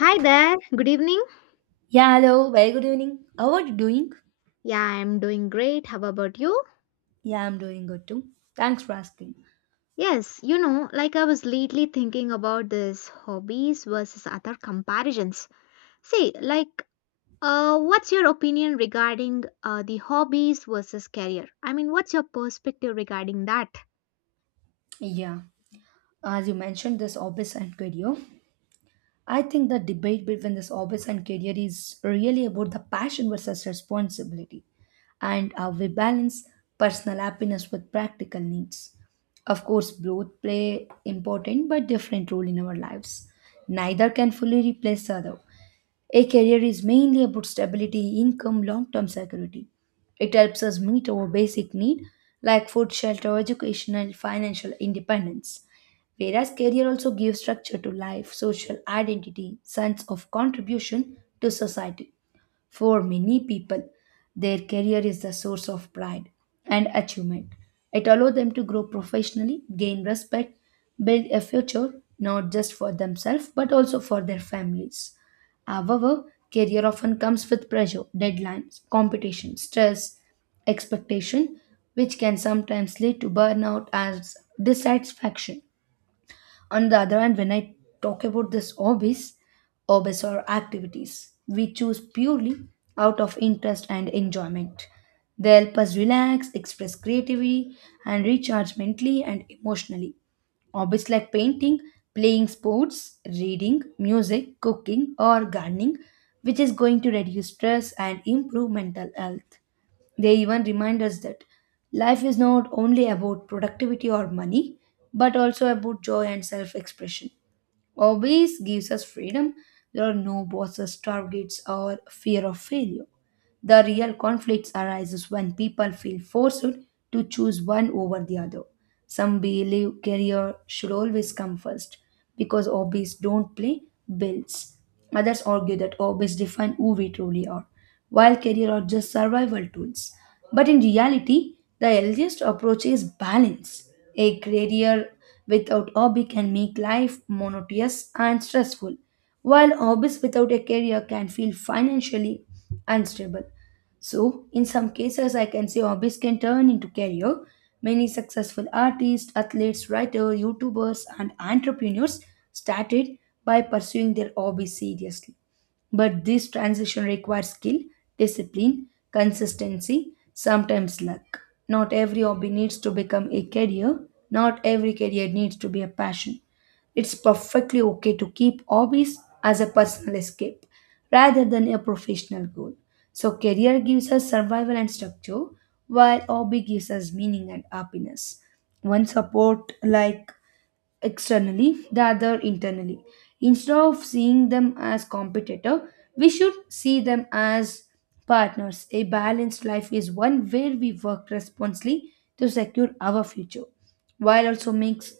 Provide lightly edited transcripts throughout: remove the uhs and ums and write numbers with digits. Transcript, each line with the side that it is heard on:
left: Hi there, good evening.
right: Yeah, hello, very good evening. How are you doing?
left: Yeah, I'm doing great. How about you?
right: Yeah, I'm doing good too. Thanks for asking.
left: Yes, you know, like I was lately thinking about this hobbies versus other comparisons. See, like, what's your opinion regarding the hobbies versus career? I mean, what's your perspective regarding that?
right: Yeah, as you mentioned, this office and career. I think the debate between this office and career is really about the passion versus responsibility and how we balance personal happiness with practical needs. Of course, both play important but different role in our lives. Neither can fully replace the other. A career is mainly about stability, income, long term security. It helps us meet our basic need like food, shelter, education, and financial independence. Whereas career also gives structure to life, social identity, sense of contribution to society. For many people, their career is the source of pride and achievement. It allows them to grow professionally, gain respect, build a future not just for themselves but also for their families. However, career often comes with pressure, deadlines, competition, stress, expectation, which can sometimes lead to burnout as dissatisfaction. On the other hand, when I talk about this hobbies, hobbies are activities we choose purely out of interest and enjoyment. They help us relax, express creativity, and recharge mentally and emotionally. Hobbies like painting, playing sports, reading, music, cooking, or gardening, which is going to reduce stress and improve mental health. They even remind us that life is not only about productivity or money, but also about joy and self expression. Hobbies gives us freedom. There are no bosses, targets, or fear of failure. The real conflicts arises when people feel forced to choose one over the other. Some believe career should always come first because hobbies don't play bills. Others argue that hobbies define who we truly are, while career are just survival tools. But in reality, the healthiest approach is balance. A career without hobby can make life monotonous and stressful while hobbies without a career can feel financially unstable. So, in some cases, I can say hobbies can turn into career. Many successful artists, athletes, writers, YouTubers, and entrepreneurs started by pursuing their hobbies seriously. But this transition requires skill, discipline, consistency, sometimes luck. Not every hobby needs to become a career, not every career needs to be a passion. It's perfectly okay to keep hobbies as a personal escape rather than a professional goal. So, career gives us survival and structure, while hobby gives us meaning and happiness. One support, like externally, the other internally. Instead of seeing them as competitor, we should see them as partners. A balanced life is one where we work responsibly to secure our future, while also makes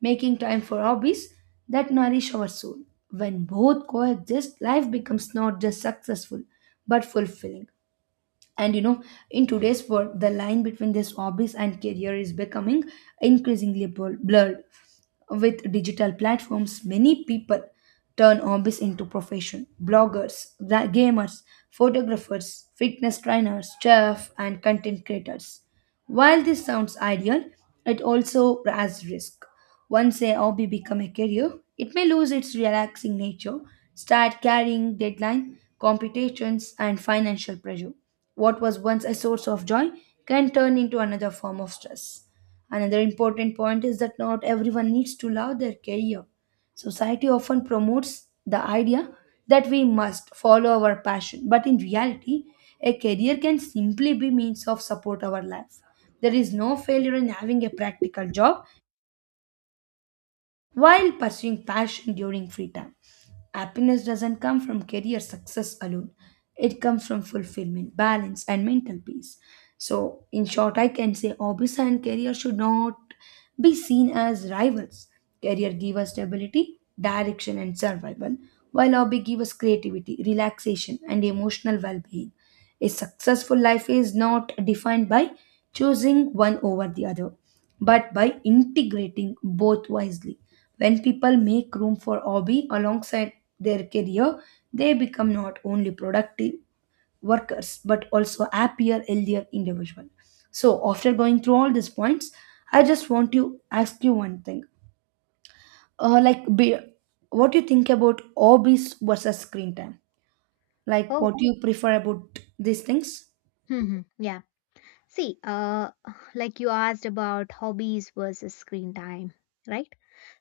right: making time for hobbies that nourish our soul. When both coexist, life becomes not just successful but fulfilling. And you know, in today's world, the line between these hobbies and career is becoming increasingly blurred with digital platforms, many people turn hobbies into profession. Bloggers, gamers, photographers, fitness trainers, chef, and content creators. While this sounds ideal, it also has risk. Once a hobby become a career, it may lose its relaxing nature, start carrying deadline, competitions, and financial pressure. What was once a source of joy can turn into another form of stress. Another important point is that not everyone needs to love their career. Society often promotes the idea that we must follow our passion, but in reality, a career can simply be means of support our life. There is no failure in having a practical job while pursuing passion during free time. Happiness doesn't come from career success alone, it comes from fulfillment, balance, and mental peace. So, in short, I can say hobbies and career should not be seen as rivals. Career give us stability, direction, and survival, while hobby give us creativity, relaxation, and emotional well being. A successful life is not defined by choosing one over the other, but by integrating both wisely. When people make room for hobby alongside their career, they become not only productive workers but also happier, healthier individual. So after going through all these points, I just want to ask you one thing. Uh, like, be, what do you think about hobbies versus screen time? Like,
left: Oh,
right: what do you prefer about these things?
left: hmm, yeah. See, like you asked about hobbies versus screen time, right?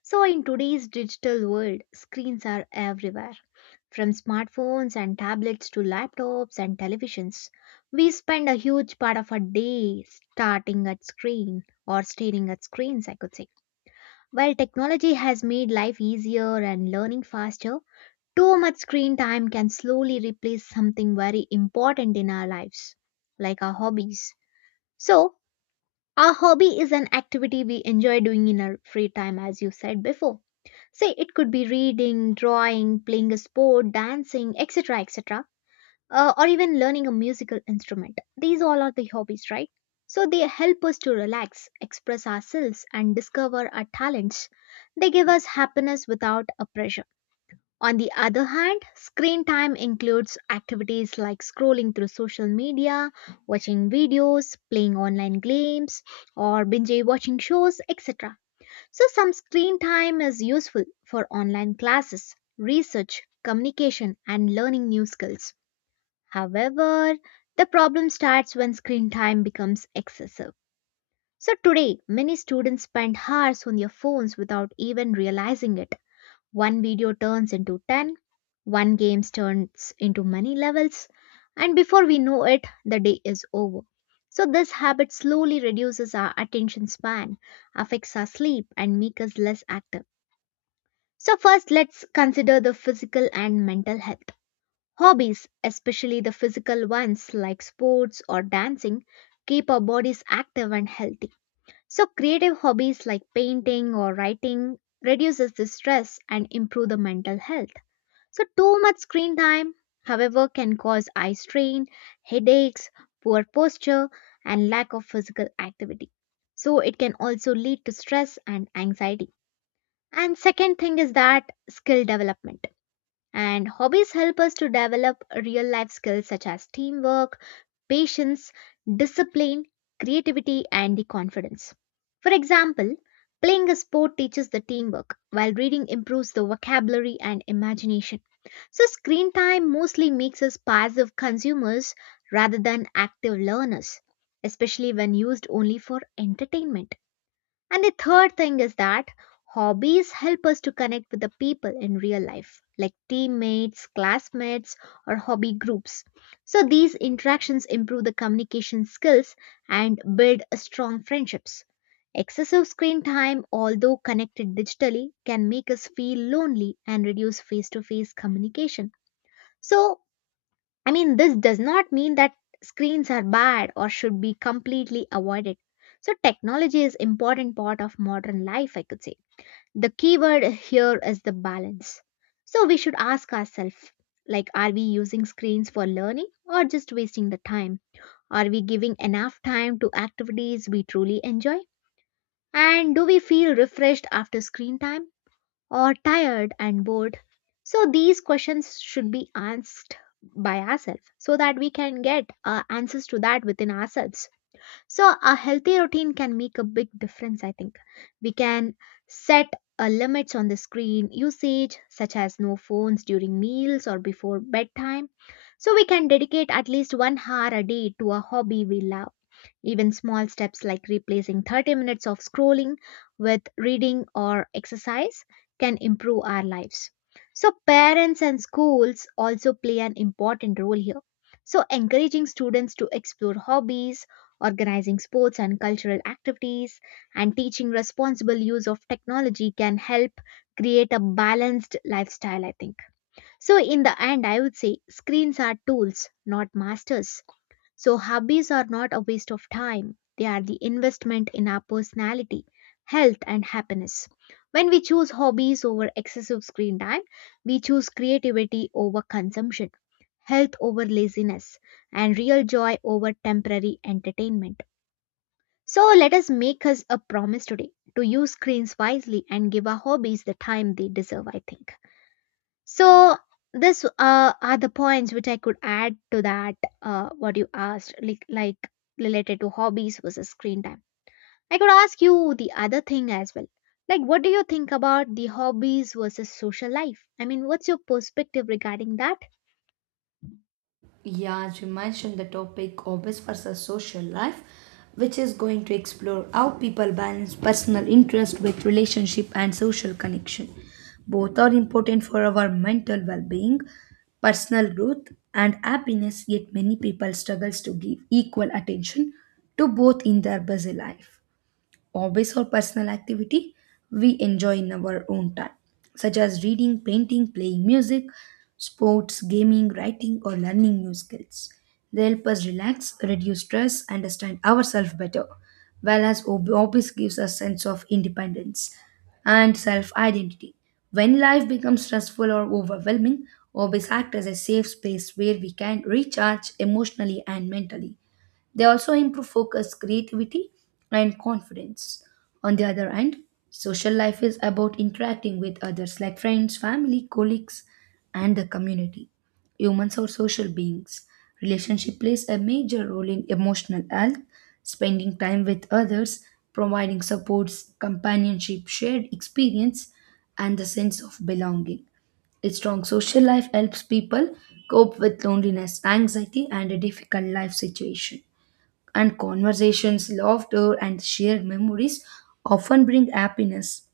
left: So, in today's digital world, screens are everywhere. From smartphones and tablets to laptops and televisions, we spend a huge part of our day starting at screen or staring at screens, I could say. While technology has made life easier and learning faster, too much screen time can slowly replace something very important in our lives, like our hobbies. So, our hobby is an activity we enjoy doing in our free time, as you said before. Say it could be reading, drawing, playing a sport, dancing, etc. Or even learning a musical instrument. These all are the hobbies, right? So they help us to relax, express ourselves, and discover our talents. They give us happiness without a pressure. On the other hand, screen time includes activities like scrolling through social media, watching videos, playing online games, or binge watching shows, etc. So, some screen time is useful for online classes, research, communication, and learning new skills. However, the problem starts when screen time becomes excessive. So, today, many students spend hours on their phones without even realizing it. One video turns into ten, one game turns into many levels, and before we know it, the day is over. So, this habit slowly reduces our attention span, affects our sleep, and makes us less active. So, first, let's consider the physical and mental health. Hobbies, especially the physical ones like sports or dancing, keep our bodies active and healthy. So creative hobbies like painting or writing reduces the stress and improve the mental health. So too much screen time, however, can cause eye strain, headaches, poor posture and lack of physical activity. So it can also lead to stress and anxiety. And second thing is that skill development. And hobbies help us to develop real life skills such as teamwork, patience, discipline, creativity, and the confidence. For example, playing a sport teaches the teamwork, while reading improves the vocabulary and imagination. So, screen time mostly makes us passive consumers rather than active learners, especially when used only for entertainment. And the third thing is that hobbies help us to connect with the people in real life, like teammates, classmates, or hobby groups. So these interactions improve the communication skills and build strong friendships. Excessive screen time, although connected digitally, can make us feel lonely and reduce face to face communication. So, I mean, this does not mean that screens are bad or should be completely avoided. So, technology is important part of modern life, I could say. The keyword here is the balance. So, we should ask ourselves like, are we using screens for learning or just wasting the time? Are we giving enough time to activities we truly enjoy? And do we feel refreshed after screen time, or tired and bored? So these questions should be asked by ourselves so that we can get answers to that within ourselves. So a healthy routine can make a big difference, I think. We can set limits on the screen usage, such as no phones during meals or before bedtime. So we can dedicate at least 1 hour a day to a hobby we love. Even small steps like replacing 30 minutes of scrolling with reading or exercise can improve our lives. So, parents and schools also play an important role here. So, encouraging students to explore hobbies, organizing sports and cultural activities, and teaching responsible use of technology can help create a balanced lifestyle, I think. So, in the end, I would say screens are tools, not masters. So, hobbies are not a waste of time, they are the investment in our personality, health, and happiness. When we choose hobbies over excessive screen time, we choose creativity over consumption, health over laziness, and real joy over temporary entertainment. So, let us make us a promise today to use screens wisely and give our hobbies the time they deserve, I think. So this are the points which I could add to that what you asked like, related to hobbies versus screen time. I could ask you the other thing as well. Like what do you think about the hobbies versus social life? I mean, what's your perspective regarding that?
right: Yeah, as you mentioned, the topic office versus social life, which is going to explore how people balance personal interest with relationship and social connection. Both are important for our mental well-being, personal growth, and happiness. Yet many people struggles to give equal attention to both in their busy life hobbies or personal activity we enjoy in our own time, such as reading, painting, playing music, sports, gaming, writing, or learning new skills. They help us relax, reduce stress, understand ourselves better, whereas hobbies gives us sense of independence and self-identity. When life becomes stressful or overwhelming, hobbies act as a safe space where we can recharge emotionally and mentally. They also improve focus, creativity, and confidence. On the other hand, social life is about interacting with others like friends, family, colleagues, and the community. Humans are social beings. Relationship plays a major role in emotional health, spending time with others, providing supports, companionship, shared experience, and the sense of belonging. A strong social life helps people cope with loneliness, anxiety, and a difficult life situation and conversations, laughter, and shared memories often bring happiness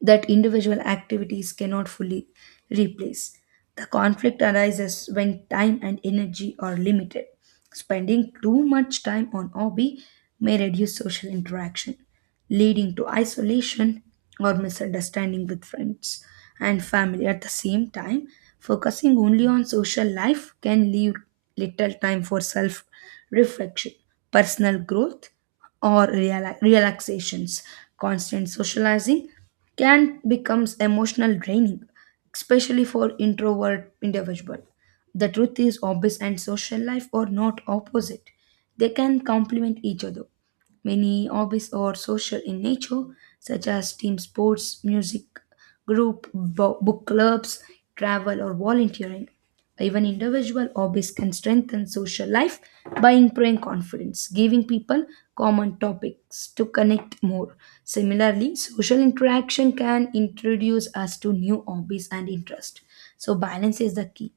right: that individual activities cannot fully replace. The conflict arises when time and energy are limited, spending too much time on hobby may reduce social interaction, leading to isolation or misunderstanding with friends and family. At the same time, focusing only on social life can leave little time for self reflection, personal growth, or relaxations. Constant socializing can becomes emotional draining, especially for introvert individual. The truth is, hobbies and social life are not opposite, they can complement each other. Many hobbies are social in nature, such as team sports, music, group, book clubs, travel, or volunteering. Even individual hobbies can strengthen social life by improving confidence, giving people common topics to connect more. Similarly, social interaction can introduce us to new hobbies and interests. So, balance is the key.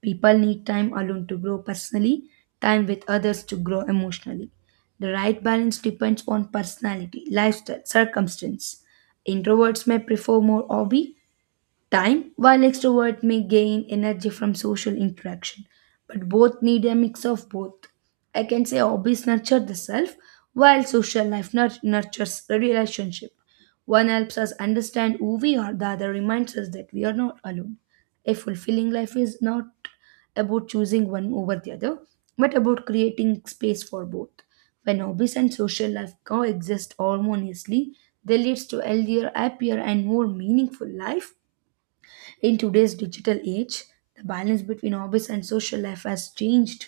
right: People need time alone to grow personally, time with others to grow emotionally. The right balance depends on personality, lifestyle, circumstance. Introverts may prefer more hobby, time, while extrovert may gain energy from social interaction. But both need a mix of both. I can say hobbies nurture the self, while social life nurtures the relationship. One helps us understand who we are, the other reminds us that we are not alone. A fulfilling life is not about choosing one over the other, but about creating space for both. When hobbies and social life coexist harmoniously, they leads to healthier, happier, and more meaningful life in today's digital age, the balance between hobbies and social life has changed.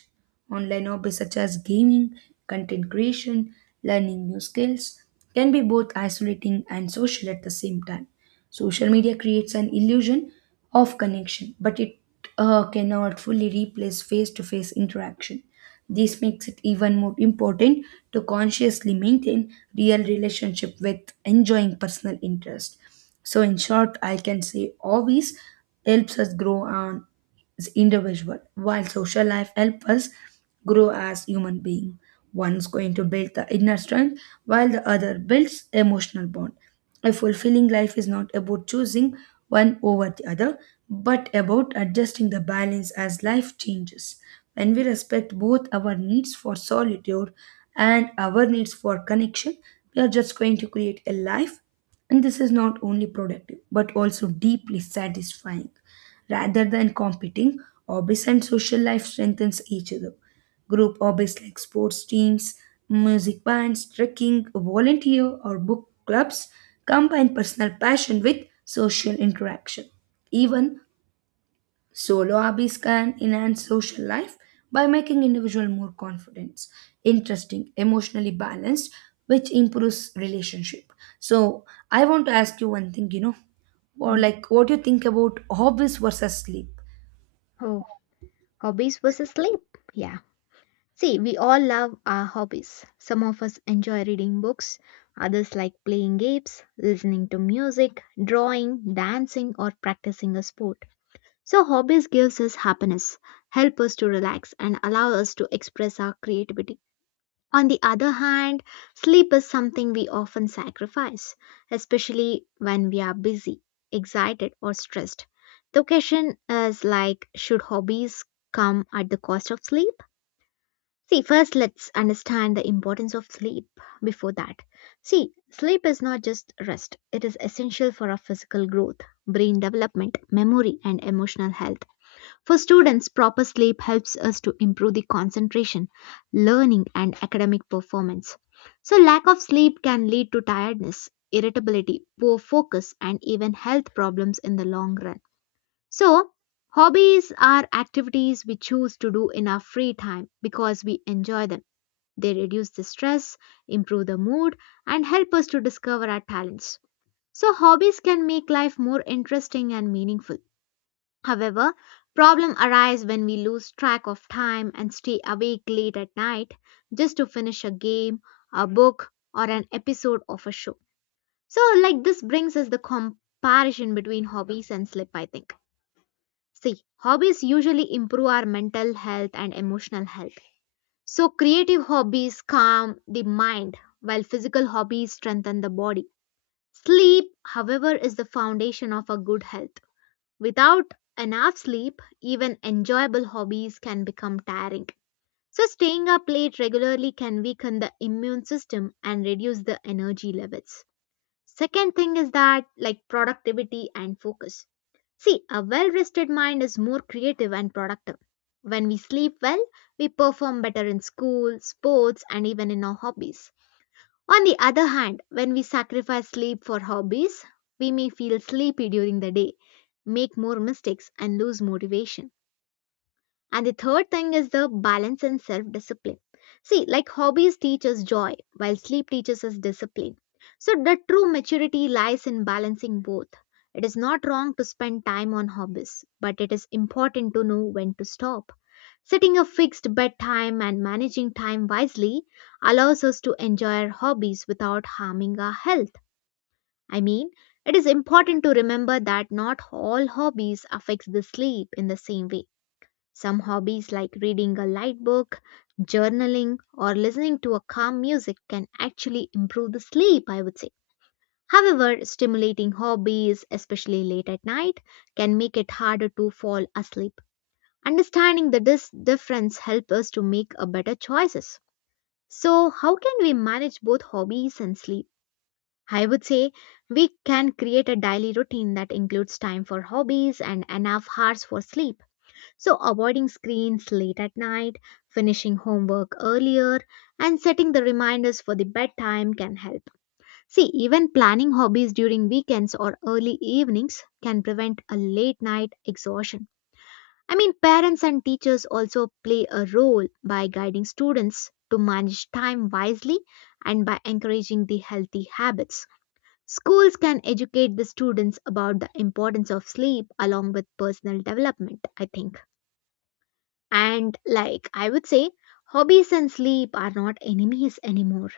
right: Online hobbies such as gaming, content creation, learning new skills can be both isolating and social at the same time. Social media creates an illusion of connection, but it cannot fully replace face to face interaction. This makes it even more important to consciously maintain real relationship with enjoying personal interest. So in short, I can say hobbies helps us grow on as individual, while social life helps us grow as human being. One is going to build the inner strength, while the other builds emotional bond. A fulfilling life is not about choosing one over the other, but about adjusting the balance as life changes. When we respect both our needs for solitude and our needs for connection, we are just going to create a life, and this is not only productive but also deeply satisfying. Rather than competing, hobbies and social life strengthens each other. Group hobbies like sports teams, music bands, trekking, volunteer, or book clubs combine personal passion with social interaction. Even solo hobbies can enhance social life by making individual more confident, interesting, emotionally balanced, which improves relationship. So I want to ask you one thing, you know, or
left: Hmm.
right: like what do you think about hobbies versus sleep?
left: Oh, hobbies versus sleep. Yeah. See, we all love our hobbies. Some of us enjoy reading books, others like playing games, listening to music, drawing, dancing or practicing a sport. So hobbies gives us happiness, help us to relax and allow us to express our creativity. On the other hand, sleep is something we often sacrifice, especially when we are busy, excited or stressed. The question is like should hobbies come at the cost of sleep? See, first let's understand the importance of sleep before that. See, sleep is not just rest. It is essential for our physical growth, brain development, memory and emotional health. For students, proper sleep helps us to improve the concentration, learning, and academic performance. So, lack of sleep can lead to tiredness, irritability, poor focus, and even health problems in the long run. So, hobbies are activities we choose to do in our free time because we enjoy them. They reduce the stress, improve the mood, and help us to discover our talents. So, hobbies can make life more interesting and meaningful. However, problems arise when we lose track of time and stay awake late at night just to finish a game, a book, or an episode of a show. So, like this brings us the comparison between hobbies and sleep, I think. See, hobbies usually improve our mental health and emotional health. So, creative hobbies calm the mind, while physical hobbies strengthen the body. Sleep, however, is the foundation of a good health. Without enough sleep, even enjoyable hobbies can become tiring. So, staying up late regularly can weaken the immune system and reduce the energy levels. Second thing is that, like productivity and focus. See, a well rested mind is more creative and productive. When we sleep well, we perform better in school, sports, and even in our hobbies. On the other hand, when we sacrifice sleep for hobbies, we may feel sleepy during the day, make more mistakes, and lose motivation. And the third thing is the balance and self discipline. See, like hobbies teach us joy, while sleep teaches us discipline. So, the true maturity lies in balancing both. It is not wrong to spend time on hobbies, but it is important to know when to stop. Setting a fixed bedtime and managing time wisely allows us to enjoy our hobbies without harming our health. I mean, it is important to remember that not all hobbies affect the sleep in the same way. Some hobbies like reading a light book, journaling, or listening to a calm music can actually improve the sleep, I would say. However, stimulating hobbies, especially late at night, can make it harder to fall asleep. Understanding the difference help us to make a better choices. So how can we manage both hobbies and sleep? I would say we can create a daily routine that includes time for hobbies and enough hours for sleep. So avoiding screens late at night, finishing homework earlier and setting the reminders for the bedtime can help. See, even planning hobbies during weekends or early evenings can prevent a late night exhaustion. I mean, parents and teachers also play a role by guiding students to manage time wisely and by encouraging the healthy habits. Schools can educate the students about the importance of sleep along with personal development, I think. And like I would say, hobbies and sleep are not enemies anymore.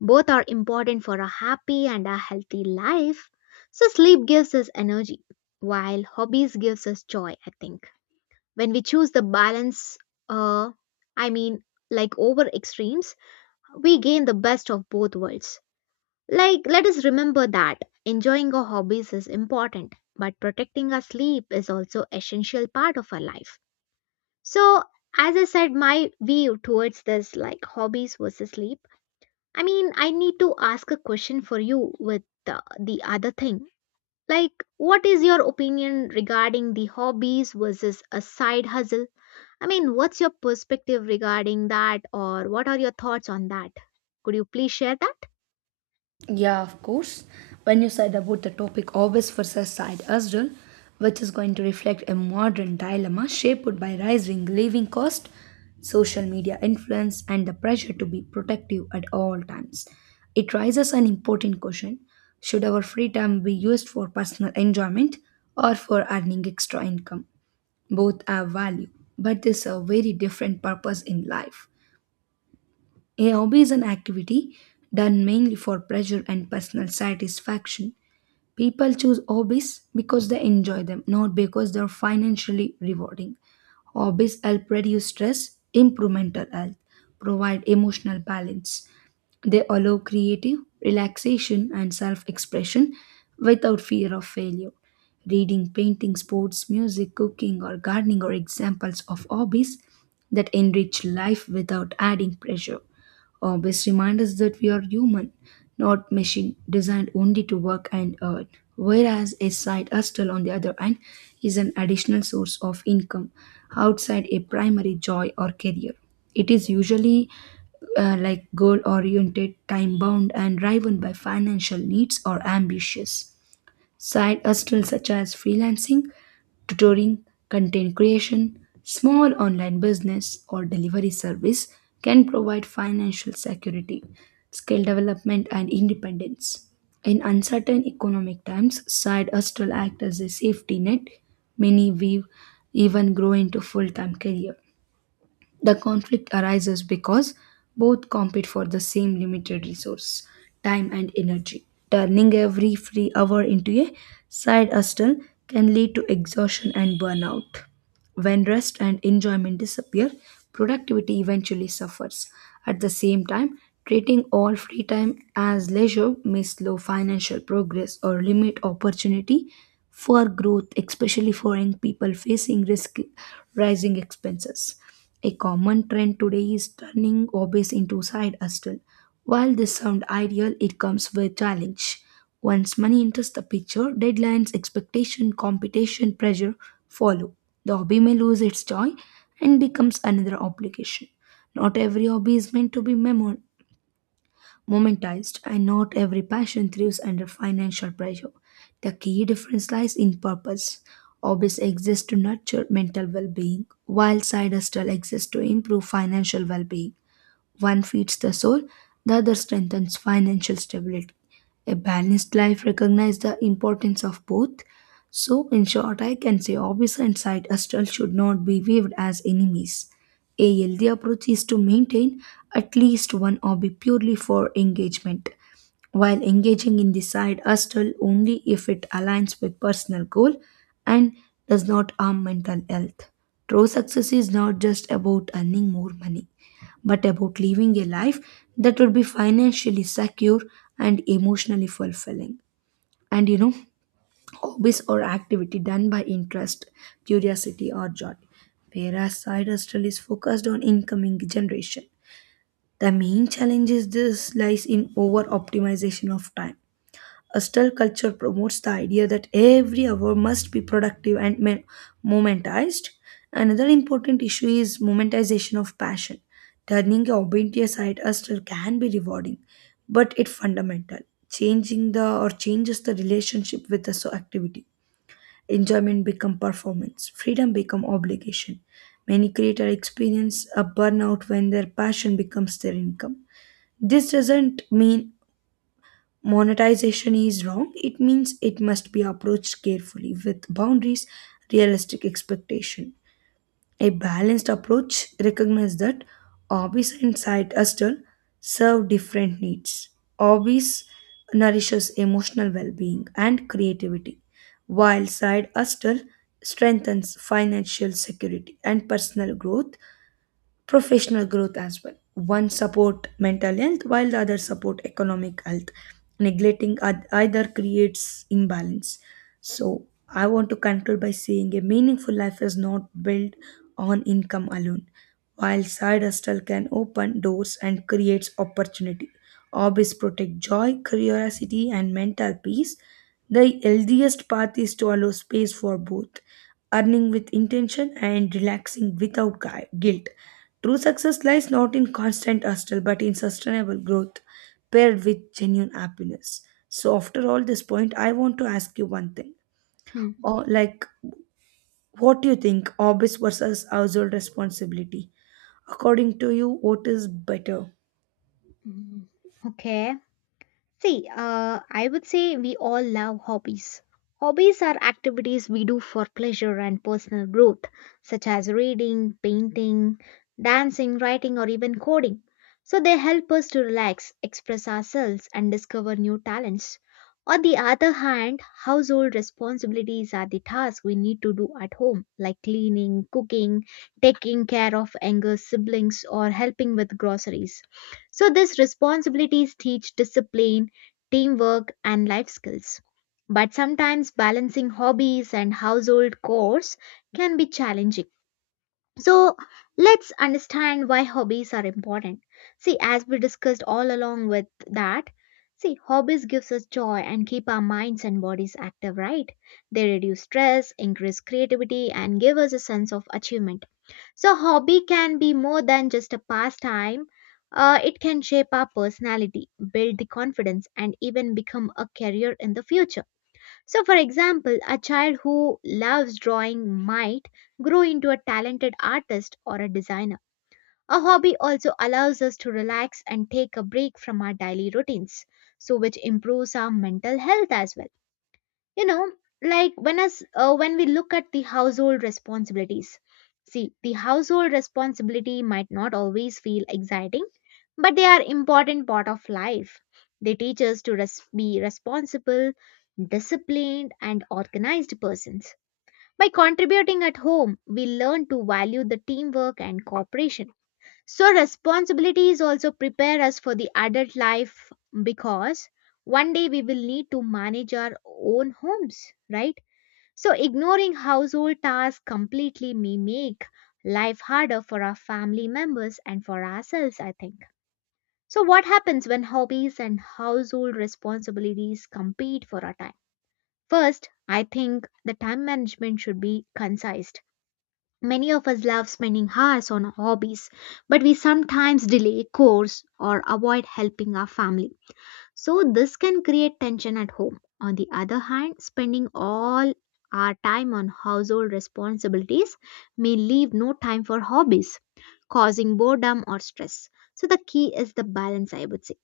left: Both are important for a happy and a healthy life. So sleep gives us energy while hobbies gives us joy, I think. When we choose the balance uh i mean like over extremes, we gain the best of both worlds. Like, let us remember that enjoying our hobbies is important but protecting our sleep is also essential part of our life. So as I said my view towards this like hobbies versus sleep, I mean, I need to ask a question for you with the other thing, like what is your opinion regarding the hobbies versus a side hustle? I mean, what's your perspective regarding that, or what are your thoughts on that? Could you please share that?
right: Yeah, of course. When you said about the topic obvious versus side hustle, which is going to reflect a modern dilemma shaped by rising living cost, social media influence, and the pressure to be protective at all times. It raises an important question. Should our free time be used for personal enjoyment or for earning extra income? Both have value, but there's a very different purpose in life. A hobby is an activity done mainly for pleasure and personal satisfaction. People choose hobbies because they enjoy them, not because they're financially rewarding. Hobbies help reduce stress, improve mental health, provide emotional balance. They allow creative relaxation and self expression without fear of failure. Reading, painting, sports, music, cooking, or gardening are examples of hobbies that enrich life without adding pressure best remind us that we are human, not machine designed only to work and earn. Whereas a side hustle, on the other hand, is an additional source of income outside a primary joy or career. It is usually like goal oriented, time bound, and driven by financial needs or ambitious. Side hustles such as freelancing tutoring, content creation, small online business, or delivery service can provide financial security, skill development, and independence. In uncertain economic times, side hustle act as a safety net. Many weave even grow into full-time career. The conflict arises because both compete for the same limited resource, time and energy. Turning every free hour into a side hustle can lead to exhaustion and burnout. When rest and enjoyment disappear, productivity eventually suffers. At the same time, treating all free time as leisure may slow financial progress or limit opportunity for growth, especially for young people facing risk rising expenses. A common trend today is turning hobbies into side hustle. While this sounds ideal, it comes with challenge. Once money enters the picture, deadlines, expectation, competition, pressure follow. The hobby may lose its joy and becomes another obligation. Not every hobby is meant to be momentized, and not every passion thrives under financial pressure. The key difference lies in purpose. Hobbies exist to nurture mental well being, while side hustles exist to improve financial well being. One feeds the soul, the other strengthens financial stability. A balanced life recognizes the importance of both. So, in short, I can say hobbies and side hustle should not be viewed as enemies. A healthy approach is to maintain at least one hobby purely for engagement, while engaging in the side hustle only if it aligns with personal goal and does not harm mental health. True success is not just about earning more money but about living a life that would be financially secure and emotionally fulfilling. And you know, hobbies or activity done by interest, curiosity, or joy. Whereas side hustle is focused on incoming generation. The main challenge is this lies in over optimization of time. Hostile culture promotes the idea that every hour must be productive and momentized. Another important issue is momentization of passion. Turning a obedience side hustle can be rewarding, but it fundamental. Changing the or changes the relationship with the so activity. Enjoyment become performance. Freedom become obligation. Many creators experience a burnout when their passion becomes their income. This doesn't mean monetization is wrong, it means it must be approached carefully with boundaries, realistic expectation. A balanced approach recognizes that hobbies and side hustle serve different needs. Hobbies nourishes emotional well-being and creativity, while side hustle strengthens financial security and personal growth professional growth as well. One support mental health while the other support economic health. Neglecting either creates imbalance. So I want to conclude by saying a meaningful life is not built on income alone. While side hustle can open doors and creates opportunity. Hobbies protect joy, curiosity, and mental peace. The healthiest path is to allow space for both, earning with intention and relaxing without guilt. True success lies not in constant hustle but in sustainable growth paired with genuine happiness. So after all this point, I want to ask you one thing.
left: Hmm.
right: Or like what do you think office versus household responsibility? According to you, what is better?
left: Hmm. Okay. See, I would say we all love hobbies. Hobbies are activities we do for pleasure and personal growth, such as reading, painting, dancing, writing, or even coding. So they help us to relax, express ourselves, and discover new talents. On the other hand, household responsibilities are the tasks we need to do at home, like cleaning, cooking, taking care of younger siblings, or helping with groceries. So these responsibilities teach discipline, teamwork, and life skills. But sometimes balancing hobbies and household chores can be challenging. So let's understand why hobbies are important. See, as we discussed all along with that, see, hobbies gives us joy and keep our minds and bodies active, right? They reduce stress, increase creativity, and give us a sense of achievement. So, hobby can be more than just a pastime. It can shape our personality, build the confidence, and even become a career in the future. So, for example, a child who loves drawing might grow into a talented artist or a designer. A hobby also allows us to relax and take a break from our daily routines, so which improves our mental health as well. You know like when us uh, when we look at the household responsibilities, see, the household responsibility might not always feel exciting, but they are important part of life. They teach us to be responsible, disciplined, and organized persons. By contributing at home, we learn to value the teamwork and cooperation. So responsibilities also prepare us for the adult life, because one day we will need to manage our own homes, right? So, ignoring household tasks completely may make life harder for our family members and for ourselves, I think. So, what happens when hobbies and household responsibilities compete for our time? First, I think the time management should be concise. Many of us love spending hours on hobbies, but we sometimes delay chores or avoid helping our family. So, this can create tension at home. On the other hand, spending all our time on household responsibilities may leave no time for hobbies, causing boredom or stress. So, the key is the balance, I would say.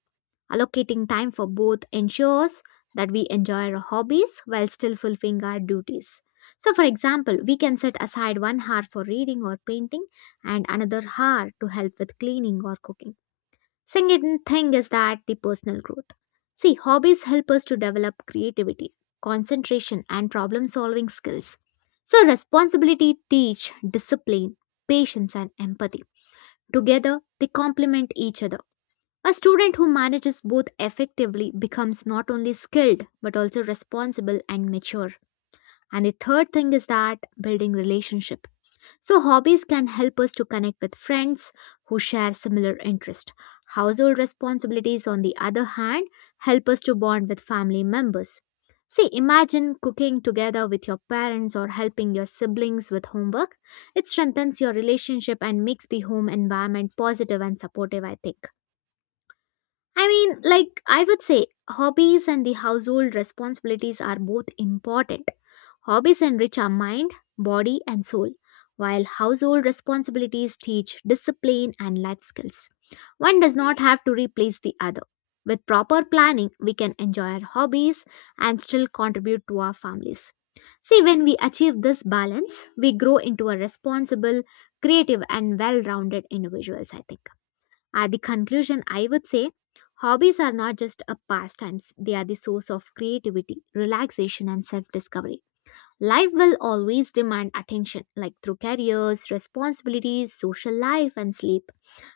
left: Allocating time for both ensures that we enjoy our hobbies while still fulfilling our duties. So, for example, we can set aside 1 hour for reading or painting and another hour to help with cleaning or cooking. Second thing is that the personal growth. See, hobbies help us to develop creativity, concentration, and problem solving skills. So, responsibility teach discipline, patience, and empathy. Together, they complement each other. A student who manages both effectively becomes not only skilled but also responsible and mature. And the third thing is that building relationship. So, hobbies can help us to connect with friends who share similar interests. Household responsibilities, on the other hand, help us to bond with family members. See, imagine cooking together with your parents or helping your siblings with homework. It strengthens your relationship and makes the home environment positive and supportive, I think. I mean, like, I would say hobbies and the household responsibilities are both important. Hobbies enrich our mind, body, and soul, while household responsibilities teach discipline and life skills. One does not have to replace the other. With proper planning, we can enjoy our hobbies and still contribute to our families. See, when we achieve this balance, we grow into a responsible, creative, and well rounded individuals, I think. At the conclusion, I would say hobbies are not just a pastimes, they are the source of creativity, relaxation, and self discovery. Life will always demand attention, like through careers, responsibilities, social life, and sleep.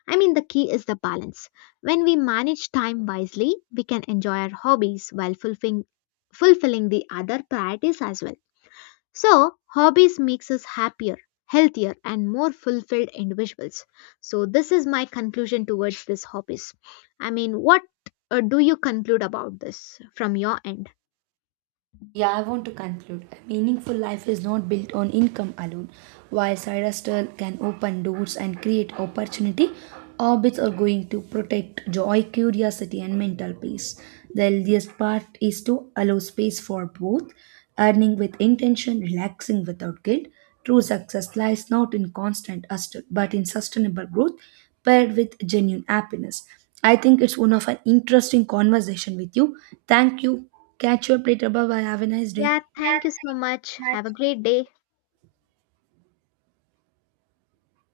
left: I mean, the key is the balance. When we manage time wisely, we can enjoy our hobbies while fulfilling the other priorities as well. So, hobbies makes us happier, healthier, and more fulfilled individuals. So, this is my conclusion towards this hobbies. I mean, what do you conclude about this from your end?
right: Yeah, I want to conclude. A meaningful life is not built on income alone. While side hustle can open doors and create opportunity, hobbies are going to protect joy, curiosity, and mental peace. The healthiest part is to allow space for both, earning with intention, relaxing without guilt. True success lies not in constant hustle, but in sustainable growth paired with genuine happiness. I think it's one of an interesting conversation with you. Thank you. Catch you up later. Bye bye. Have a nice day.
left: Yeah, thank you so much. Have a great day.